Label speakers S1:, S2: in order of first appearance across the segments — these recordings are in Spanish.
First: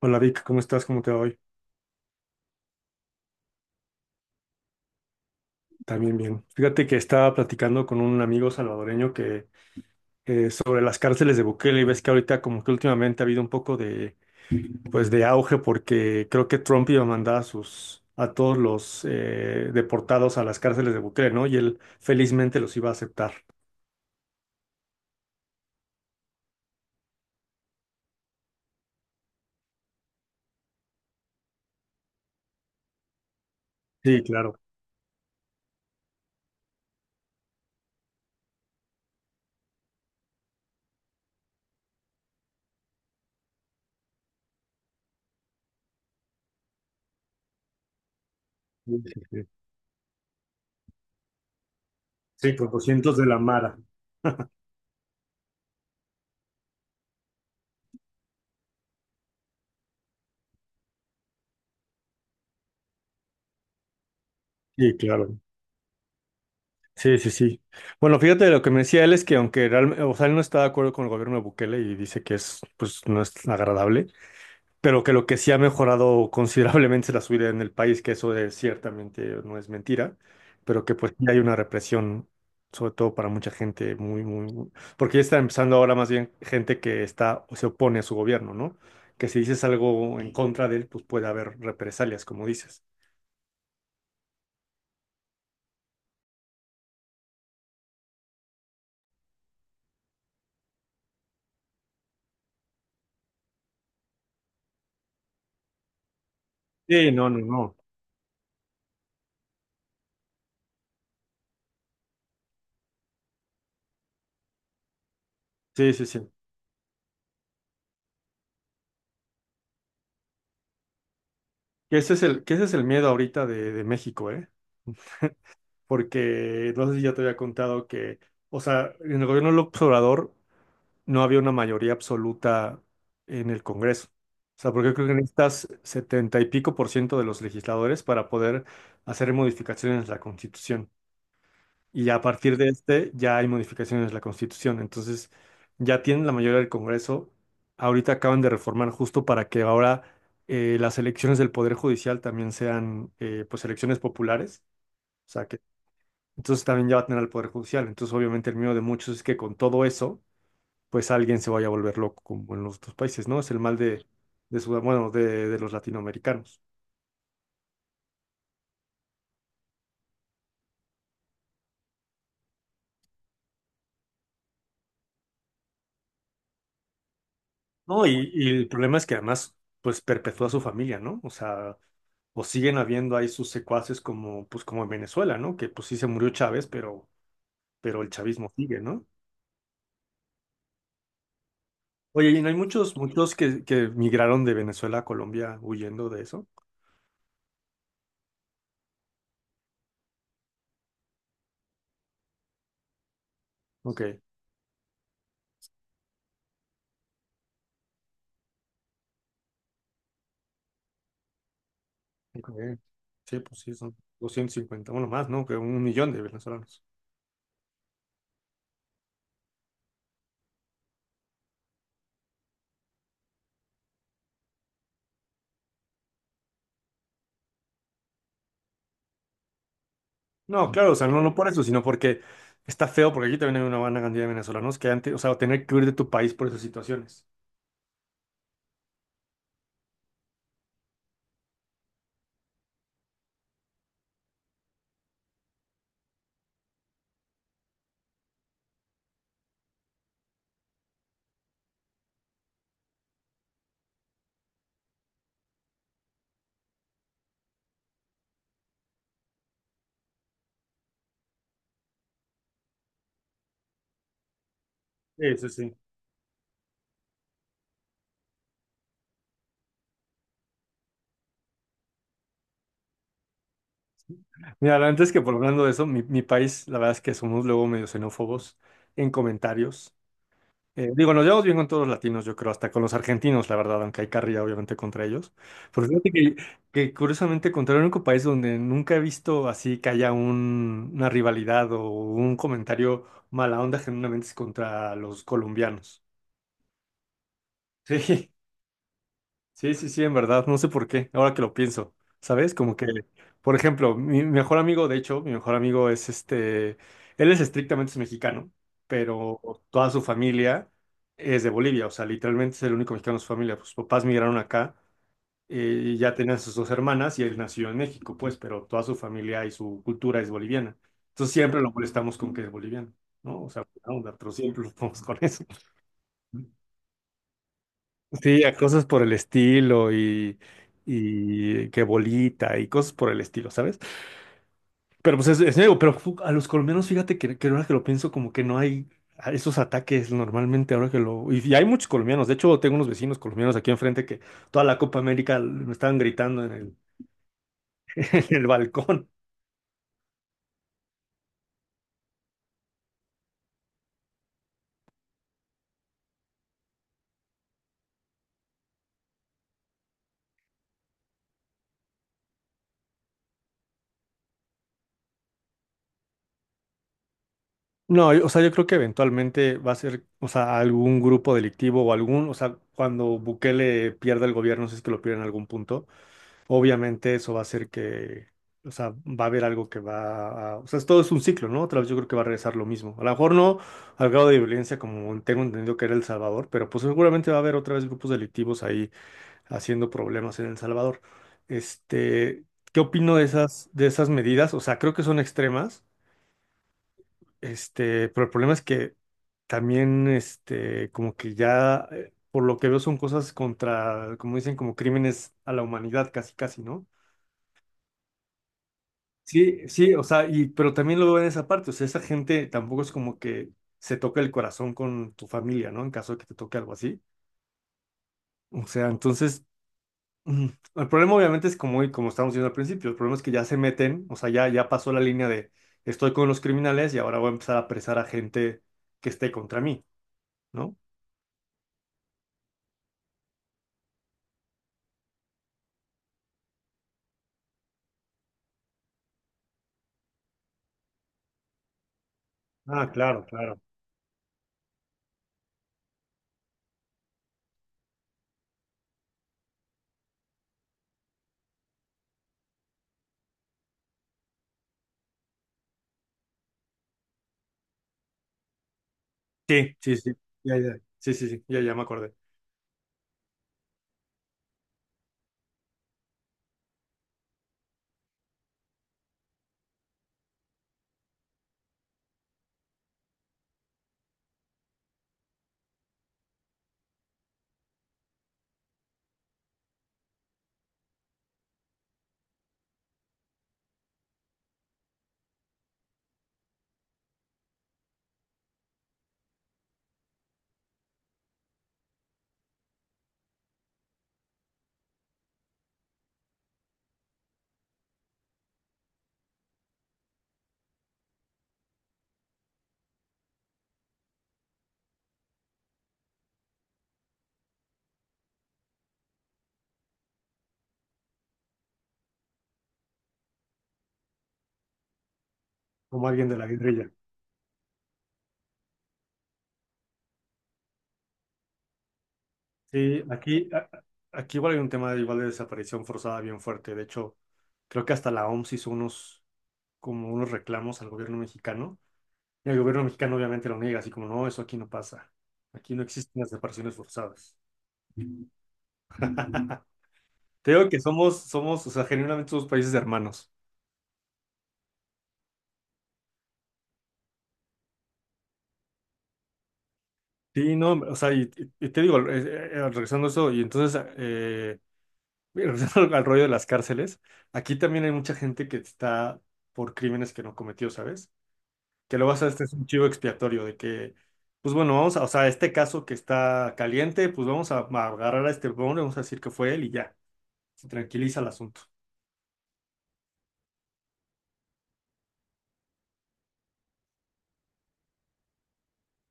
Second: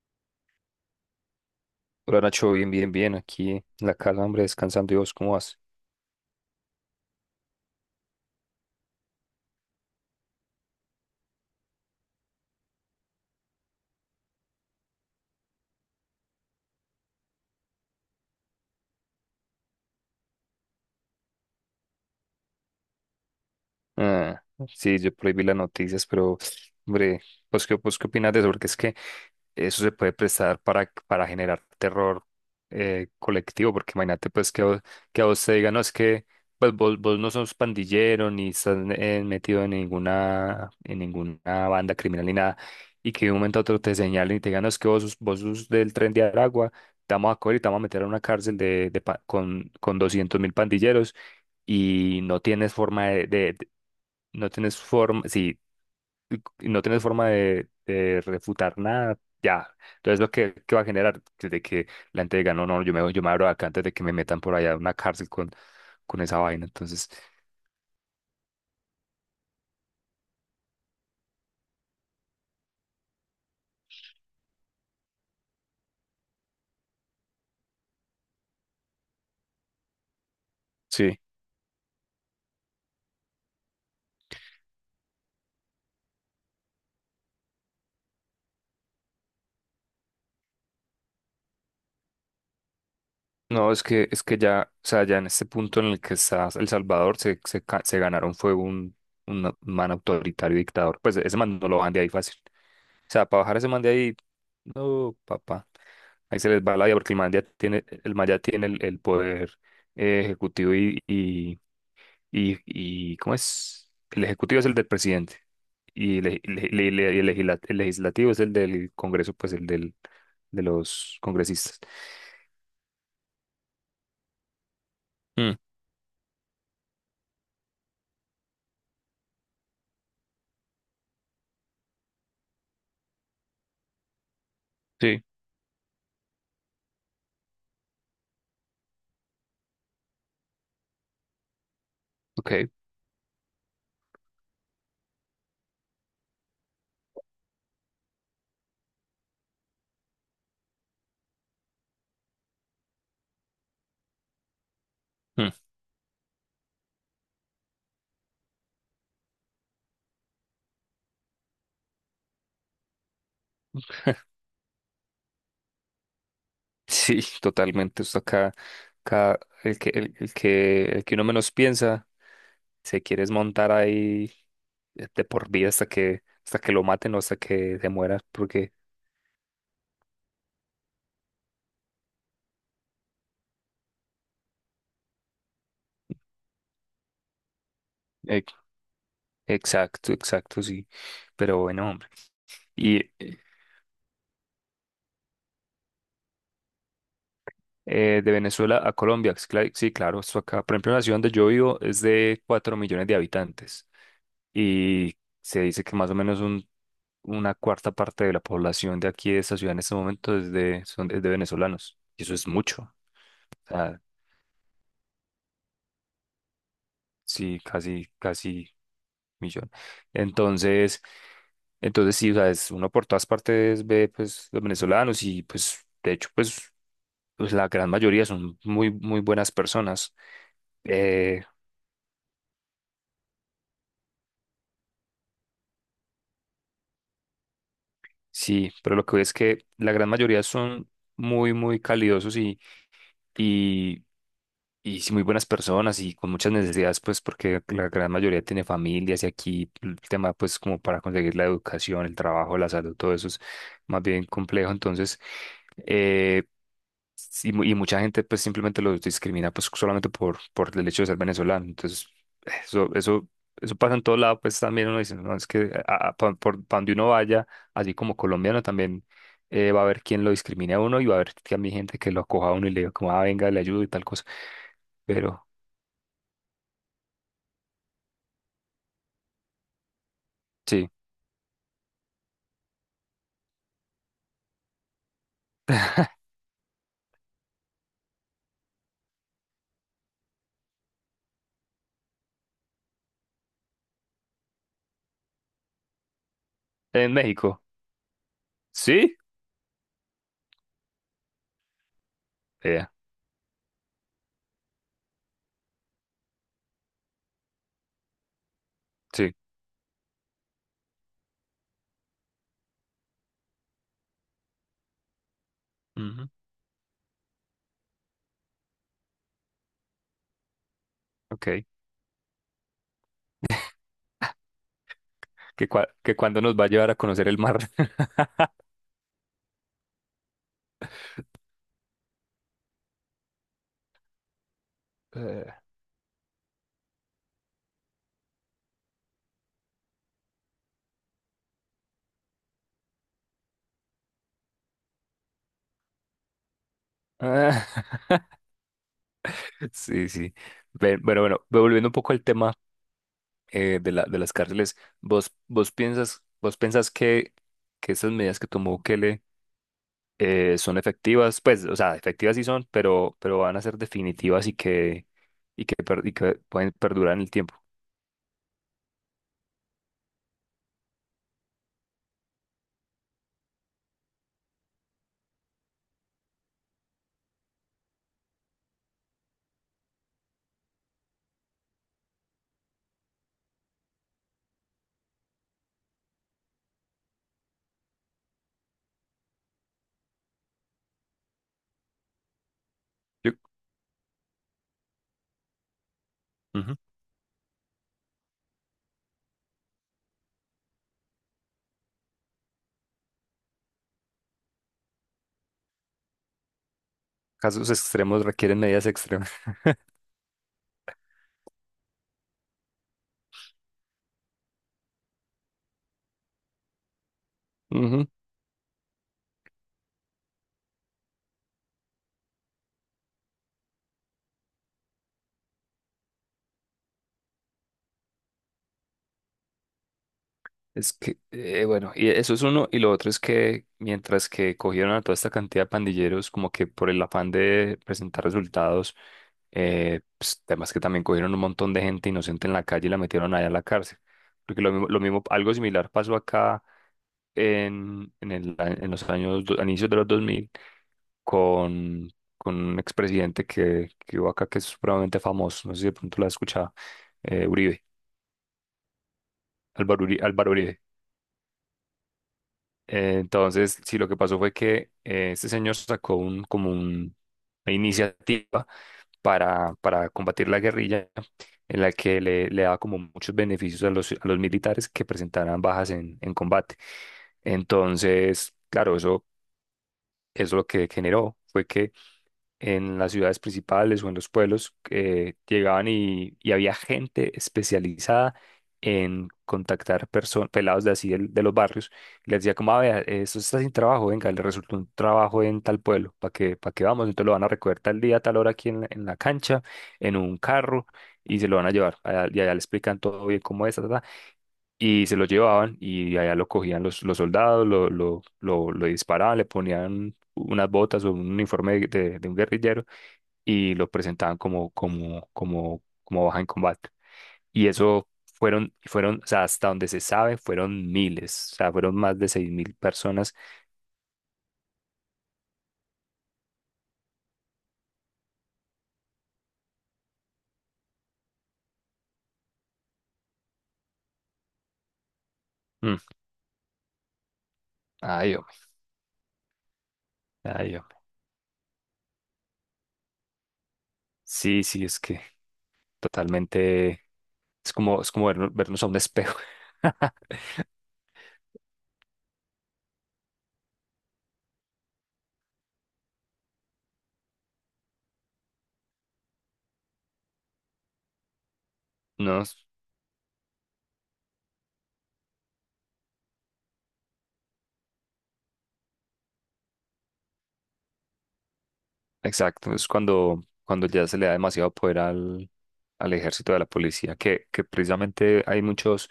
S1: Hola Vic, ¿cómo estás? ¿Cómo te va hoy?
S2: Hola Nacho, bien, bien, bien, aquí en la casa, hombre, descansando. Y vos, ¿cómo vas?
S1: También bien. Fíjate que estaba platicando con un amigo salvadoreño que sobre las cárceles de Bukele, y ves que ahorita como que últimamente ha habido un poco de pues de auge, porque creo que Trump iba a mandar a sus a todos los deportados a las cárceles de Bukele, ¿no? Y él felizmente los iba a aceptar.
S2: Ah, sí, yo prohibí las noticias, pero, hombre, ¿vos qué opinas de eso? Porque es que eso se puede prestar para generar terror colectivo, porque
S1: Sí,
S2: imagínate pues
S1: claro.
S2: que, que a vos te digan, no, es que pues vos no sos pandillero ni estás metido en ninguna banda criminal ni nada, y que de un momento a otro te señalen y te digan, no, es que vos sos del Tren de Aragua, te vamos a coger y te vamos a meter a una cárcel de,
S1: Sí,
S2: de
S1: sí,
S2: pa-
S1: sí.
S2: con, con 200.000 pandilleros, y no
S1: Sí, con
S2: tienes forma
S1: 200 de la Mara.
S2: no tienes forma, y no tienes forma de refutar nada, ya. Entonces, lo que va a generar desde que la gente diga, no, no, yo me abro de acá antes de que me metan por allá a una
S1: Sí,
S2: cárcel
S1: claro.
S2: con esa vaina. Entonces,
S1: Sí, sí, sí. Bueno, fíjate, lo que me decía él es que aunque realmente, o sea, él no está de acuerdo con el gobierno de Bukele y dice que es, pues, no es agradable, pero que lo que sí ha mejorado considerablemente es la subida en el país, que eso es, ciertamente no es mentira, pero que pues
S2: sí.
S1: sí hay una represión, sobre todo para mucha gente, muy, muy, muy- porque ya está empezando ahora más bien gente que está o se opone a su gobierno, ¿no? Que si dices algo en contra de él, pues puede haber represalias, como dices.
S2: No, es que ya, o sea, ya en este punto en el que está El Salvador, se ganaron fue un man autoritario dictador. Pues ese man no lo van de ahí fácil. O sea, para bajar ese man de ahí, no, papá. Ahí se les va la vida
S1: Sí,
S2: porque el
S1: no,
S2: man
S1: no,
S2: ya
S1: no.
S2: tiene, el man ya tiene el poder ejecutivo. Y ¿cómo es? El ejecutivo es el del presidente,
S1: Sí, sí, sí.
S2: y el legislativo es el del Congreso, pues el del, de los congresistas.
S1: Que ese es el miedo ahorita de México, ¿eh?
S2: Mm,
S1: Porque no sé si ya te había contado que, o sea, en el gobierno del Obrador no había una mayoría absoluta en el Congreso. O sea, porque creo que
S2: sí,
S1: necesitas 70 y pico por ciento de los legisladores para poder hacer modificaciones a la Constitución. Y ya a partir de
S2: ok.
S1: este ya hay modificaciones a la Constitución. Entonces, ya tienen la mayoría del Congreso. Ahorita acaban de reformar justo para que ahora las elecciones del Poder Judicial también sean pues elecciones populares. O sea
S2: Mm.
S1: que entonces también ya va a tener al Poder Judicial. Entonces, obviamente, el miedo de muchos es que con todo eso pues alguien se vaya a volver loco como en los otros países, ¿no? Es el mal de, bueno, de los latinoamericanos.
S2: Sí, totalmente. Esto acá, acá el que uno menos piensa, se quiere desmontar ahí de por vida hasta que lo maten o hasta que se
S1: No,
S2: muera,
S1: y el
S2: porque
S1: problema es que además, pues perpetúa su familia, ¿no? O sea, o siguen habiendo ahí sus secuaces como, pues como en Venezuela, ¿no? Que pues sí se murió Chávez, pero el
S2: eh,
S1: chavismo sigue, ¿no?
S2: exacto, exacto, sí. Pero bueno, hombre.
S1: Oye, y no hay muchos,
S2: Y
S1: muchos que migraron de Venezuela a Colombia huyendo de eso.
S2: de Venezuela a Colombia. Sí, claro, esto acá. Por ejemplo, la ciudad donde yo vivo es de 4 millones de habitantes
S1: Ok.
S2: y se dice que más o menos una cuarta parte de la población de aquí de esta ciudad en este momento es de venezolanos. Y eso es
S1: Ok.
S2: mucho. O
S1: Sí, pues sí, son
S2: sea,
S1: 250 bueno, más, ¿no? Que 1 millón de venezolanos.
S2: sí, casi, casi millón. Entonces, entonces, sí, o sea, es uno por todas partes ve pues los venezolanos. Y pues de hecho pues la gran mayoría son muy, muy buenas personas.
S1: No, claro, o sea, no, no
S2: Eh,
S1: por eso, sino porque está feo, porque aquí también hay una buena cantidad de venezolanos que antes, o sea, tener que huir de tu país por esas situaciones.
S2: Sí, pero lo que veo es que la gran mayoría son muy, muy calidosos y, y sí, muy buenas personas y con muchas necesidades, pues porque la gran mayoría tiene familias, y aquí el tema, pues como para conseguir la educación, el trabajo, la salud, todo eso es más bien complejo. Entonces, eh, y mucha gente pues simplemente los discrimina, pues solamente por el hecho de ser venezolano. Entonces, eso, eso, eso pasa en todo lado, pues también uno dice, no,
S1: Sí,
S2: es
S1: sí,
S2: que
S1: sí.
S2: pa' donde uno vaya, así como colombiano también va a haber quien lo discrimine a uno, y va a haber también gente que lo acoja a uno y le diga como, ah, venga, le ayudo y tal cosa.
S1: Mira, antes que por
S2: Pero,
S1: hablando de eso, mi país, la verdad es que somos luego medio xenófobos en comentarios.
S2: sí,
S1: Digo, nos llevamos bien con todos los latinos, yo creo, hasta con los argentinos, la verdad, aunque hay carrilla obviamente contra ellos. Pero fíjate que curiosamente, contra el único país donde nunca he visto así que haya una rivalidad o un comentario mala onda genuinamente es contra los colombianos.
S2: en México,
S1: Sí.
S2: sí,
S1: Sí, sí, sí, en verdad, no sé por qué, ahora que lo pienso, ¿sabes? Como que,
S2: vea,
S1: por ejemplo, mi mejor amigo, de hecho, mi mejor amigo es este, él es estrictamente mexicano,
S2: sí,
S1: pero toda su familia es de Bolivia, o sea, literalmente es el único mexicano de su familia, sus papás migraron acá eh, y ya
S2: ujú,
S1: tenían sus dos hermanas y él nació en México, pues, pero toda su familia y su cultura es boliviana. Entonces siempre
S2: ok,
S1: lo molestamos con que es boliviano, ¿no? O sea, buena onda, pero siempre lo ponemos con eso.
S2: que cuando nos va a llevar a conocer el mar.
S1: Sí, a cosas por el estilo y que bolita y cosas por el estilo, ¿sabes? Pero pues es nuevo, pero a los colombianos, fíjate que ahora que lo pienso, como que no hay esos ataques normalmente ahora que lo... Y, y hay muchos colombianos, de hecho tengo unos vecinos colombianos aquí enfrente que toda la Copa América me estaban gritando en el,
S2: Eh,
S1: en el balcón.
S2: Sí, sí. Bueno, bueno, volviendo un poco al tema de las cárceles, ¿vos pensás que esas medidas que tomó Bukele son efectivas? Pues, o sea, efectivas sí son, pero van a ser definitivas, y que pueden perdurar en el tiempo.
S1: No, o sea, yo creo que eventualmente va a ser, o sea, algún grupo delictivo o algún, o sea, cuando Bukele pierda el gobierno, si es que lo pierde en algún punto obviamente eso va a hacer que, o sea, va a haber algo que va a, o sea, todo es un ciclo, ¿no? Otra vez yo creo que va a regresar lo mismo. A lo mejor no al grado de violencia como tengo entendido que era El Salvador, pero pues seguramente va a haber otra vez grupos delictivos ahí haciendo problemas en El Salvador. Este, ¿qué opino
S2: Yo-
S1: de esas medidas? O sea, creo que son extremas,
S2: Ujú.
S1: este, pero el problema es que también, este, como que ya... Por lo que veo son cosas contra, como dicen, como crímenes a la humanidad, casi, casi, ¿no?
S2: Casos extremos requieren medidas extremas.
S1: Sí, sí, o sea, y, pero también lo veo en esa parte, o sea, esa gente tampoco es como que se toca el corazón con tu familia, ¿no? En caso de que te toque algo así. O sea, entonces, mm, el problema obviamente es como, como estábamos diciendo al principio, el problema es que ya se meten, o sea, ya, ya pasó la línea de estoy con los criminales y ahora voy a empezar a apresar a gente que esté contra mí, ¿no?
S2: Es que, bueno, y eso es uno. Y lo otro es que mientras que cogieron a toda esta cantidad de pandilleros, como que por el afán de presentar resultados, pues, además que también cogieron un montón de gente inocente en la calle
S1: Ah,
S2: y la
S1: claro,
S2: metieron allá a
S1: claro.
S2: la cárcel. Porque algo similar pasó acá en el, a- en los años, do- a inicios de los 2000 con, con un expresidente que hubo acá que es supremamente famoso, no sé si de pronto lo has escuchado, Uribe,
S1: Sí, sí,
S2: Álvaro
S1: sí,
S2: Uri- Álvaro
S1: ya, ya,
S2: Uribe.
S1: sí, sí, sí, ya, ya me acordé,
S2: Entonces, sí, lo que pasó fue que este señor sacó una iniciativa para combatir la guerrilla, en la que le daba como muchos beneficios a los militares que presentaran bajas en combate. Entonces, claro, eso lo que generó fue que en las ciudades principales o en los pueblos, llegaban, y había gente especializada en contactar personas, pelados de así de los barrios, y les decía como, a ver, esto está sin trabajo, venga, le resultó un trabajo en tal pueblo, para que vamos? Entonces lo van a recoger tal día, tal hora, aquí en la cancha, en un carro, y se lo van a llevar. Y allá le explican todo bien cómo es, ta, ta, ta, y se lo llevaban, y allá lo cogían los soldados, lo disparaban, le ponían unas botas o un uniforme de un guerrillero, y lo presentaban como, como, como,
S1: como
S2: como
S1: alguien de
S2: baja en
S1: la
S2: combate.
S1: guerrilla.
S2: Y eso o sea, hasta donde se sabe, fueron miles, o sea, fueron más de 6.000
S1: Sí,
S2: personas.
S1: aquí, aquí igual hay un tema de igual de desaparición forzada bien fuerte. De hecho, creo que hasta la OMS hizo unos, como unos reclamos al gobierno mexicano. Y el gobierno mexicano obviamente lo niega, así como, no, eso aquí no pasa. Aquí no
S2: Mm,
S1: existen las desapariciones forzadas.
S2: ay, hombre,
S1: Te digo
S2: ay,
S1: que
S2: hombre.
S1: somos, somos, o sea, genuinamente somos países de hermanos.
S2: Sí, sí, es que totalmente, es como, vernos a un espejo.
S1: Sí, no, o sea, y, y te digo, regresando a eso, y entonces, mira, regresando al rollo de las cárceles, aquí también hay mucha gente que está por crímenes que no cometió, ¿sabes? Que lo vas a,
S2: No,
S1: este es un chivo expiatorio de que, pues bueno, vamos a, o sea, este caso que está caliente, pues vamos a agarrar a este hombre, vamos a decir que fue él y ya, se tranquiliza el asunto.
S2: exacto, es cuando ya se le da demasiado poder al ejército, de la policía, que precisamente hay muchos,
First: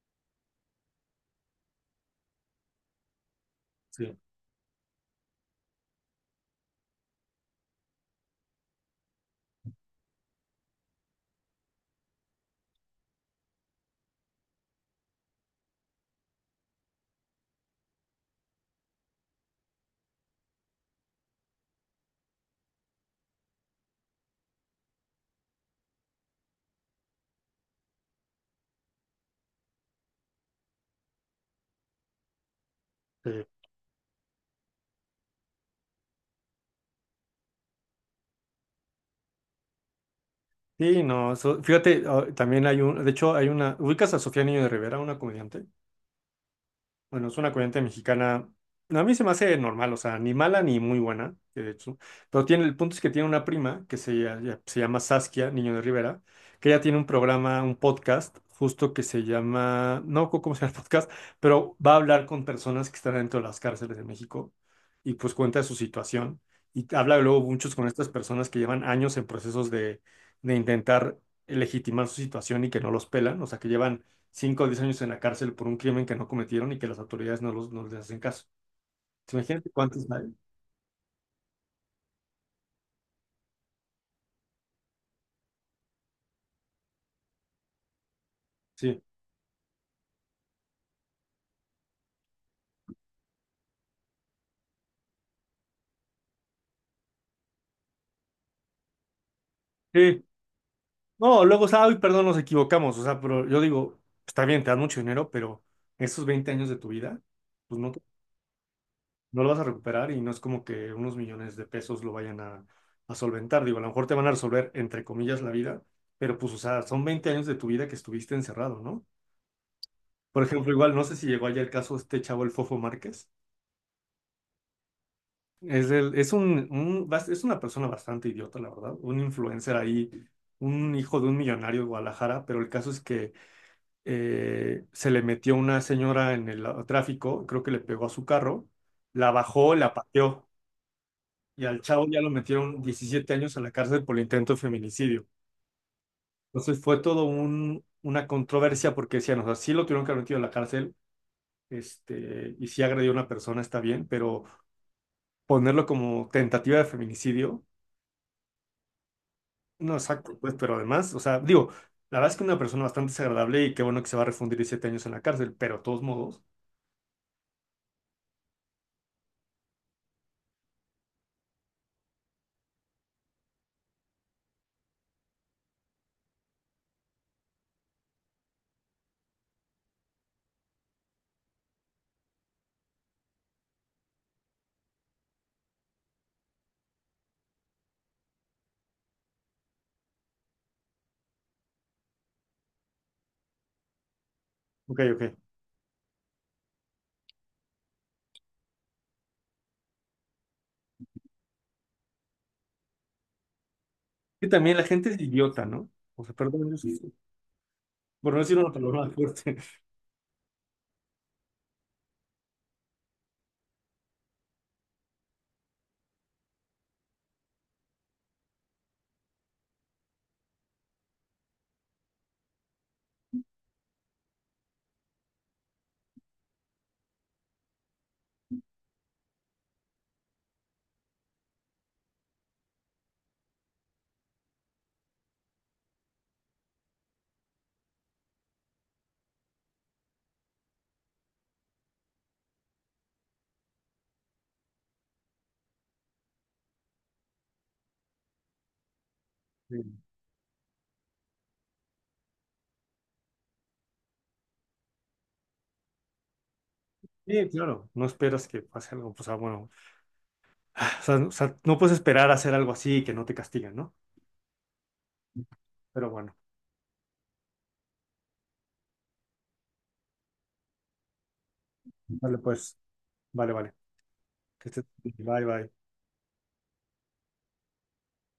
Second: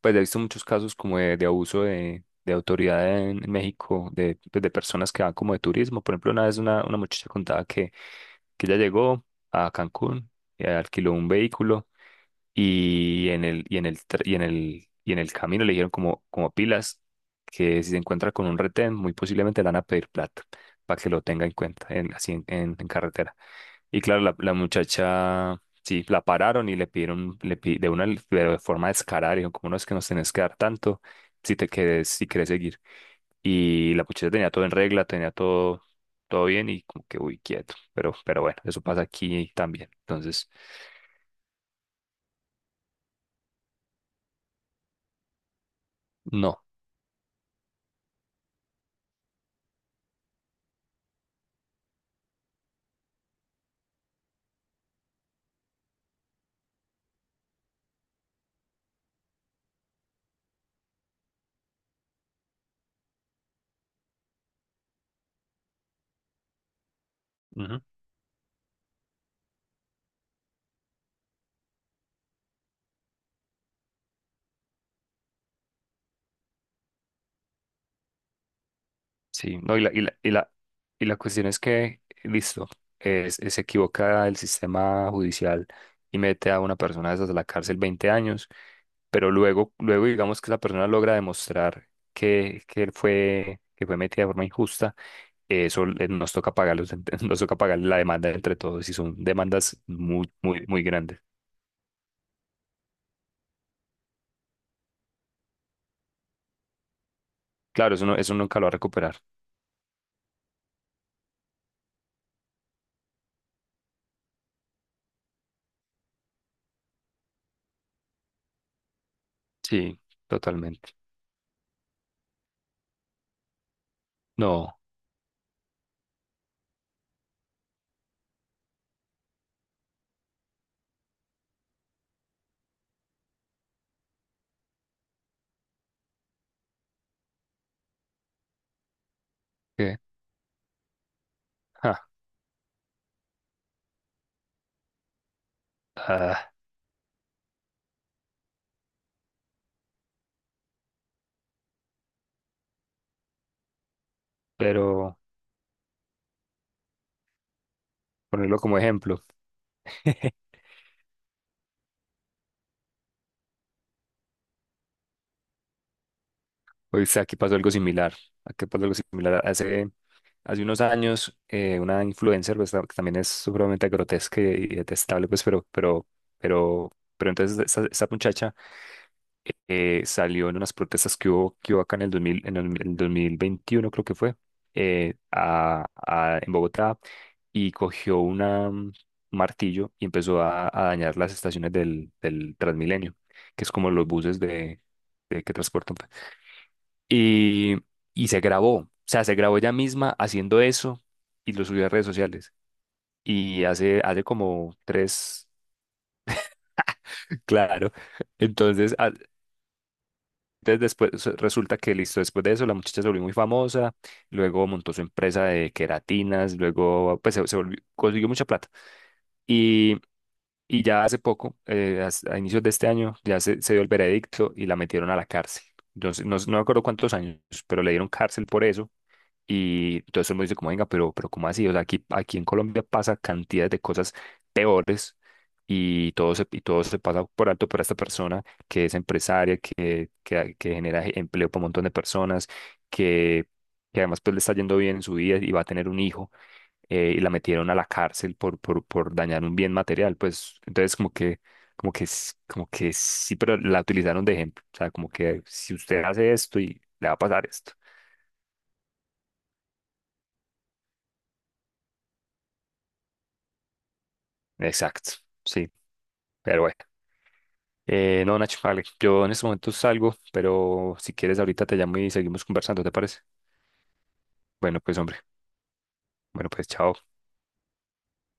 S2: pues he visto muchos casos como de abuso de autoridad en México,
S1: Sí,
S2: de, pues, de personas que van como de turismo. Por ejemplo, una vez una muchacha contaba que ella llegó a Cancún, alquiló un vehículo, y en el, en el camino le dijeron como, a pilas, que si se encuentra con un retén muy posiblemente le van a pedir plata, para que lo tenga en cuenta así en carretera. Y claro, la muchacha, sí, la pararon y le pidieron, le pi- de una de forma descarada le dijeron como, no es que nos tenés que dar tanto si te quedes, si querés seguir.
S1: sí.
S2: Y la muchacha tenía todo en regla, tenía todo, todo bien. Y como que, uy, quieto. Pero, bueno, eso pasa aquí también. Entonces,
S1: Sí, no, eso- fíjate, ah, también hay un, de hecho hay una, ¿ubicas a Sofía Niño de Rivera, una comediante?
S2: no.
S1: Bueno, es una corriente mexicana. A mí se me hace normal, o sea, ni mala ni muy buena, que de hecho. Pero tiene, el punto es que tiene una prima que se, se llama Saskia, Niño de Rivera, que ella tiene un programa, un podcast, justo que se llama, no me acuerdo cómo se llama el podcast, pero va a hablar con personas que están dentro de las cárceles de México y pues cuenta de su situación. Y habla luego muchos con estas personas que llevan años en procesos de intentar legitimar su situación y que no los pelan, o sea, que llevan 5 o 10 años en la cárcel por un crimen que no cometieron y que las autoridades no, los, no les hacen caso. ¿Se
S2: Sí,
S1: imagínate
S2: no, y la, y
S1: cuántos
S2: la, y
S1: hay?
S2: la, y la cuestión es que, listo, se equivoca el sistema judicial y mete a una persona de esas a la cárcel 20 años,
S1: Sí.
S2: pero luego digamos que la persona logra demostrar que fue metida de forma injusta. Eso nos toca pagar nos toca pagar la demanda entre todos, y son demandas
S1: Sí.
S2: muy, muy, muy grandes.
S1: No, luego, o sea, ay, perdón, nos equivocamos. O sea, pero yo digo, está bien, te dan mucho dinero, pero esos 20 años de tu vida, pues no,
S2: Claro, eso no, eso nunca lo va a recuperar.
S1: no lo vas a recuperar, y no es como que unos millones de pesos lo vayan a solventar. Digo, a lo mejor te van a resolver, entre comillas, la vida, pero pues, o sea, son 20 años de tu vida que estuviste encerrado, ¿no?
S2: Sí,
S1: Por ejemplo, igual,
S2: totalmente.
S1: no sé si llegó allá el caso de este chavo, el Fofo Márquez.
S2: No,
S1: Es, el, es, un- bas- es una persona bastante idiota, la verdad. Un influencer ahí, un hijo de un millonario de Guadalajara, pero el caso es que se le metió una señora en el tráfico, creo que le pegó a su carro, la bajó, la
S2: ¿qué?
S1: pateó y al
S2: Ja,
S1: chavo ya lo metieron 17 años a la cárcel por el intento de feminicidio.
S2: ah,
S1: Entonces fue todo un, una controversia porque decían, o sea, sí lo tuvieron que haber metido a la cárcel. Este, y sí agredió a una persona está bien, pero
S2: pero
S1: ponerlo como tentativa de feminicidio.
S2: ponerlo como ejemplo.
S1: No, exacto, pues, pero además, o sea, digo, la verdad es que una persona bastante desagradable y qué bueno que se va a refundir 7 años en la cárcel, pero de todos modos,
S2: Hoy sea, aquí pasó algo similar. Aquí pasó algo similar. Hace unos años, una influencer, pues, que también es supremamente grotesca y detestable, pues, pero, pero entonces esa muchacha salió en unas protestas que hubo acá en el 2000, en el, el 2021, creo que fue, en Bogotá, y cogió un martillo y empezó a dañar las estaciones del Transmilenio, que es como los buses
S1: ok, ok.
S2: de que transportan, y, y se grabó, o sea, se grabó ella misma haciendo eso, y lo subió a redes sociales. Y hace, hace
S1: Y también
S2: como
S1: la gente es
S2: tres,
S1: idiota, ¿no? O sea, perdón, yo sí,
S2: claro.
S1: por no decir una
S2: Entonces,
S1: palabra
S2: a-
S1: fuerte.
S2: entonces, después resulta que, listo, después de eso la muchacha se volvió muy famosa, luego montó su empresa de queratinas, luego pues consiguió mucha plata. Y, y ya hace poco, inicios de este año, ya se dio el veredicto y la metieron a la cárcel. Entonces, no, no me acuerdo cuántos años, pero le dieron cárcel por eso. Y entonces él me dice como, venga, pero, ¿cómo así? O sea, aquí, en Colombia pasa cantidades de cosas peores, y todo se pasa por alto por esta persona que es empresaria, que genera empleo para un montón de personas, que, que además pues le está yendo bien en su vida y va a tener un hijo, y la metieron a la cárcel por dañar un bien
S1: Sí,
S2: material. Pues entonces como que sí, pero la utilizaron de ejemplo. O sea, como que si usted hace esto y le va a pasar
S1: sí,
S2: esto.
S1: claro, no esperas que pase algo, o sea, bueno, o sea, o sea, no puedes esperar a hacer algo así y que no te castigan, ¿no?
S2: Exacto. Sí.
S1: Pero bueno,
S2: Pero bueno, no, Nacho, vale, yo en este momento salgo, pero si quieres ahorita te llamo y
S1: vale,
S2: seguimos
S1: pues,
S2: conversando, ¿te parece?
S1: vale, vale. Que
S2: Bueno,
S1: estés-
S2: pues hombre,
S1: Bye, bye.
S2: bueno, pues chao.